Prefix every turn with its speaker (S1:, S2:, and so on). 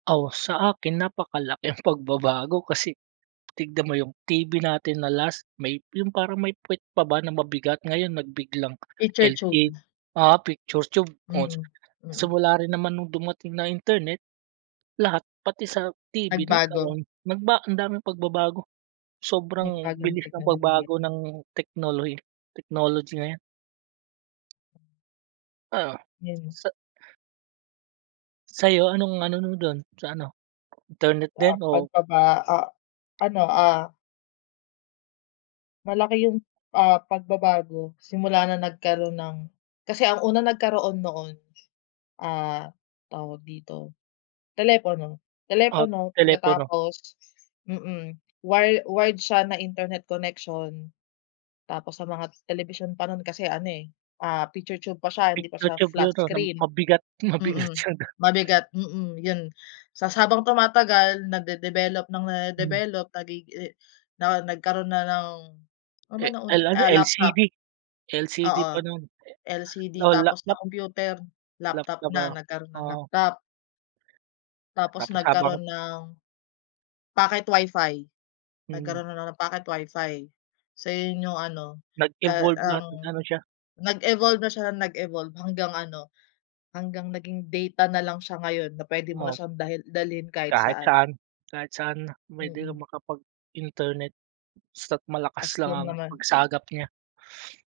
S1: Oh, sa akin napakalaki ang pagbabago. Kasi tignan mo yung TV natin na last, may yung parang may pwet pa ba na mabigat. Ngayon nagbiglang
S2: Picture tube.
S1: LED, oo, picture tube. Oh,
S2: Mm. Mm.
S1: simula rin naman nung dumating na internet, lahat pati sa TV
S2: Nagbago.
S1: nagkaroon, nagba ang daming pagbabago. Sobrang
S2: Nagbago ng
S1: bilis ng
S2: teknolohiya.
S1: pagbago ng teknolohi technology ngayon. Oo,
S2: Yun.
S1: sa Sa'yo anong ano mo dun sa ano, internet
S2: Ah,
S1: din o
S2: pagbaba ah, ano, ah. Malaki yung, ah, pagbabago simula na nagkaroon ng kasi ang unang nagkaroon noon, ah, tawag dito, telepono,
S1: o
S2: telepono
S1: telepono?
S2: pagkatapos, mm, wire wired siya na internet connection. Tapos sa mga telebisyon pa nun kasi ano eh picture tube pa siya hindi pa
S1: Picture
S2: siya
S1: tube
S2: flat
S1: yun, 'no, na
S2: screen.
S1: mabigat, mabigat
S2: Mm,
S1: sa da
S2: mabigat, mm, yun. Ta's habang tumatagal nade-develop ng
S1: Hmm.
S2: nade-develop nagi eh, nao nagkaroon na ng, ano
S1: Eh,
S2: bang nauna,
S1: L, ano,
S2: ah, laptop.
S1: LCD, LCD pa
S2: Oo.
S1: nun.
S2: LCD
S1: Oo, lap
S2: tapos
S1: lap
S2: sa computer, laptop
S1: laptop
S2: na,
S1: oh,
S2: nagkaroon ng
S1: oo.
S2: laptop. Tapos
S1: Tapos habang
S2: nagkaroon ng pocket WIFI,
S1: Hmm.
S2: nagkaroon na ng pocket WIFI. So, yun yung ano, ka
S1: Nag-evolve lahat,
S2: ang
S1: nag-ano siya.
S2: nag-evolve na siya ng nag-evolve hanggang ano, hanggang naging data na lang siya ngayon na pwede mo na
S1: Oo.
S2: siyang dalhi dalhin kahit
S1: Kahit
S2: saan.
S1: saan kahit saan na, pwede kang
S2: Mm.
S1: makapag-internet basta't malakas
S2: As
S1: lang
S2: long
S1: ang
S2: naman.
S1: pagsagap niya.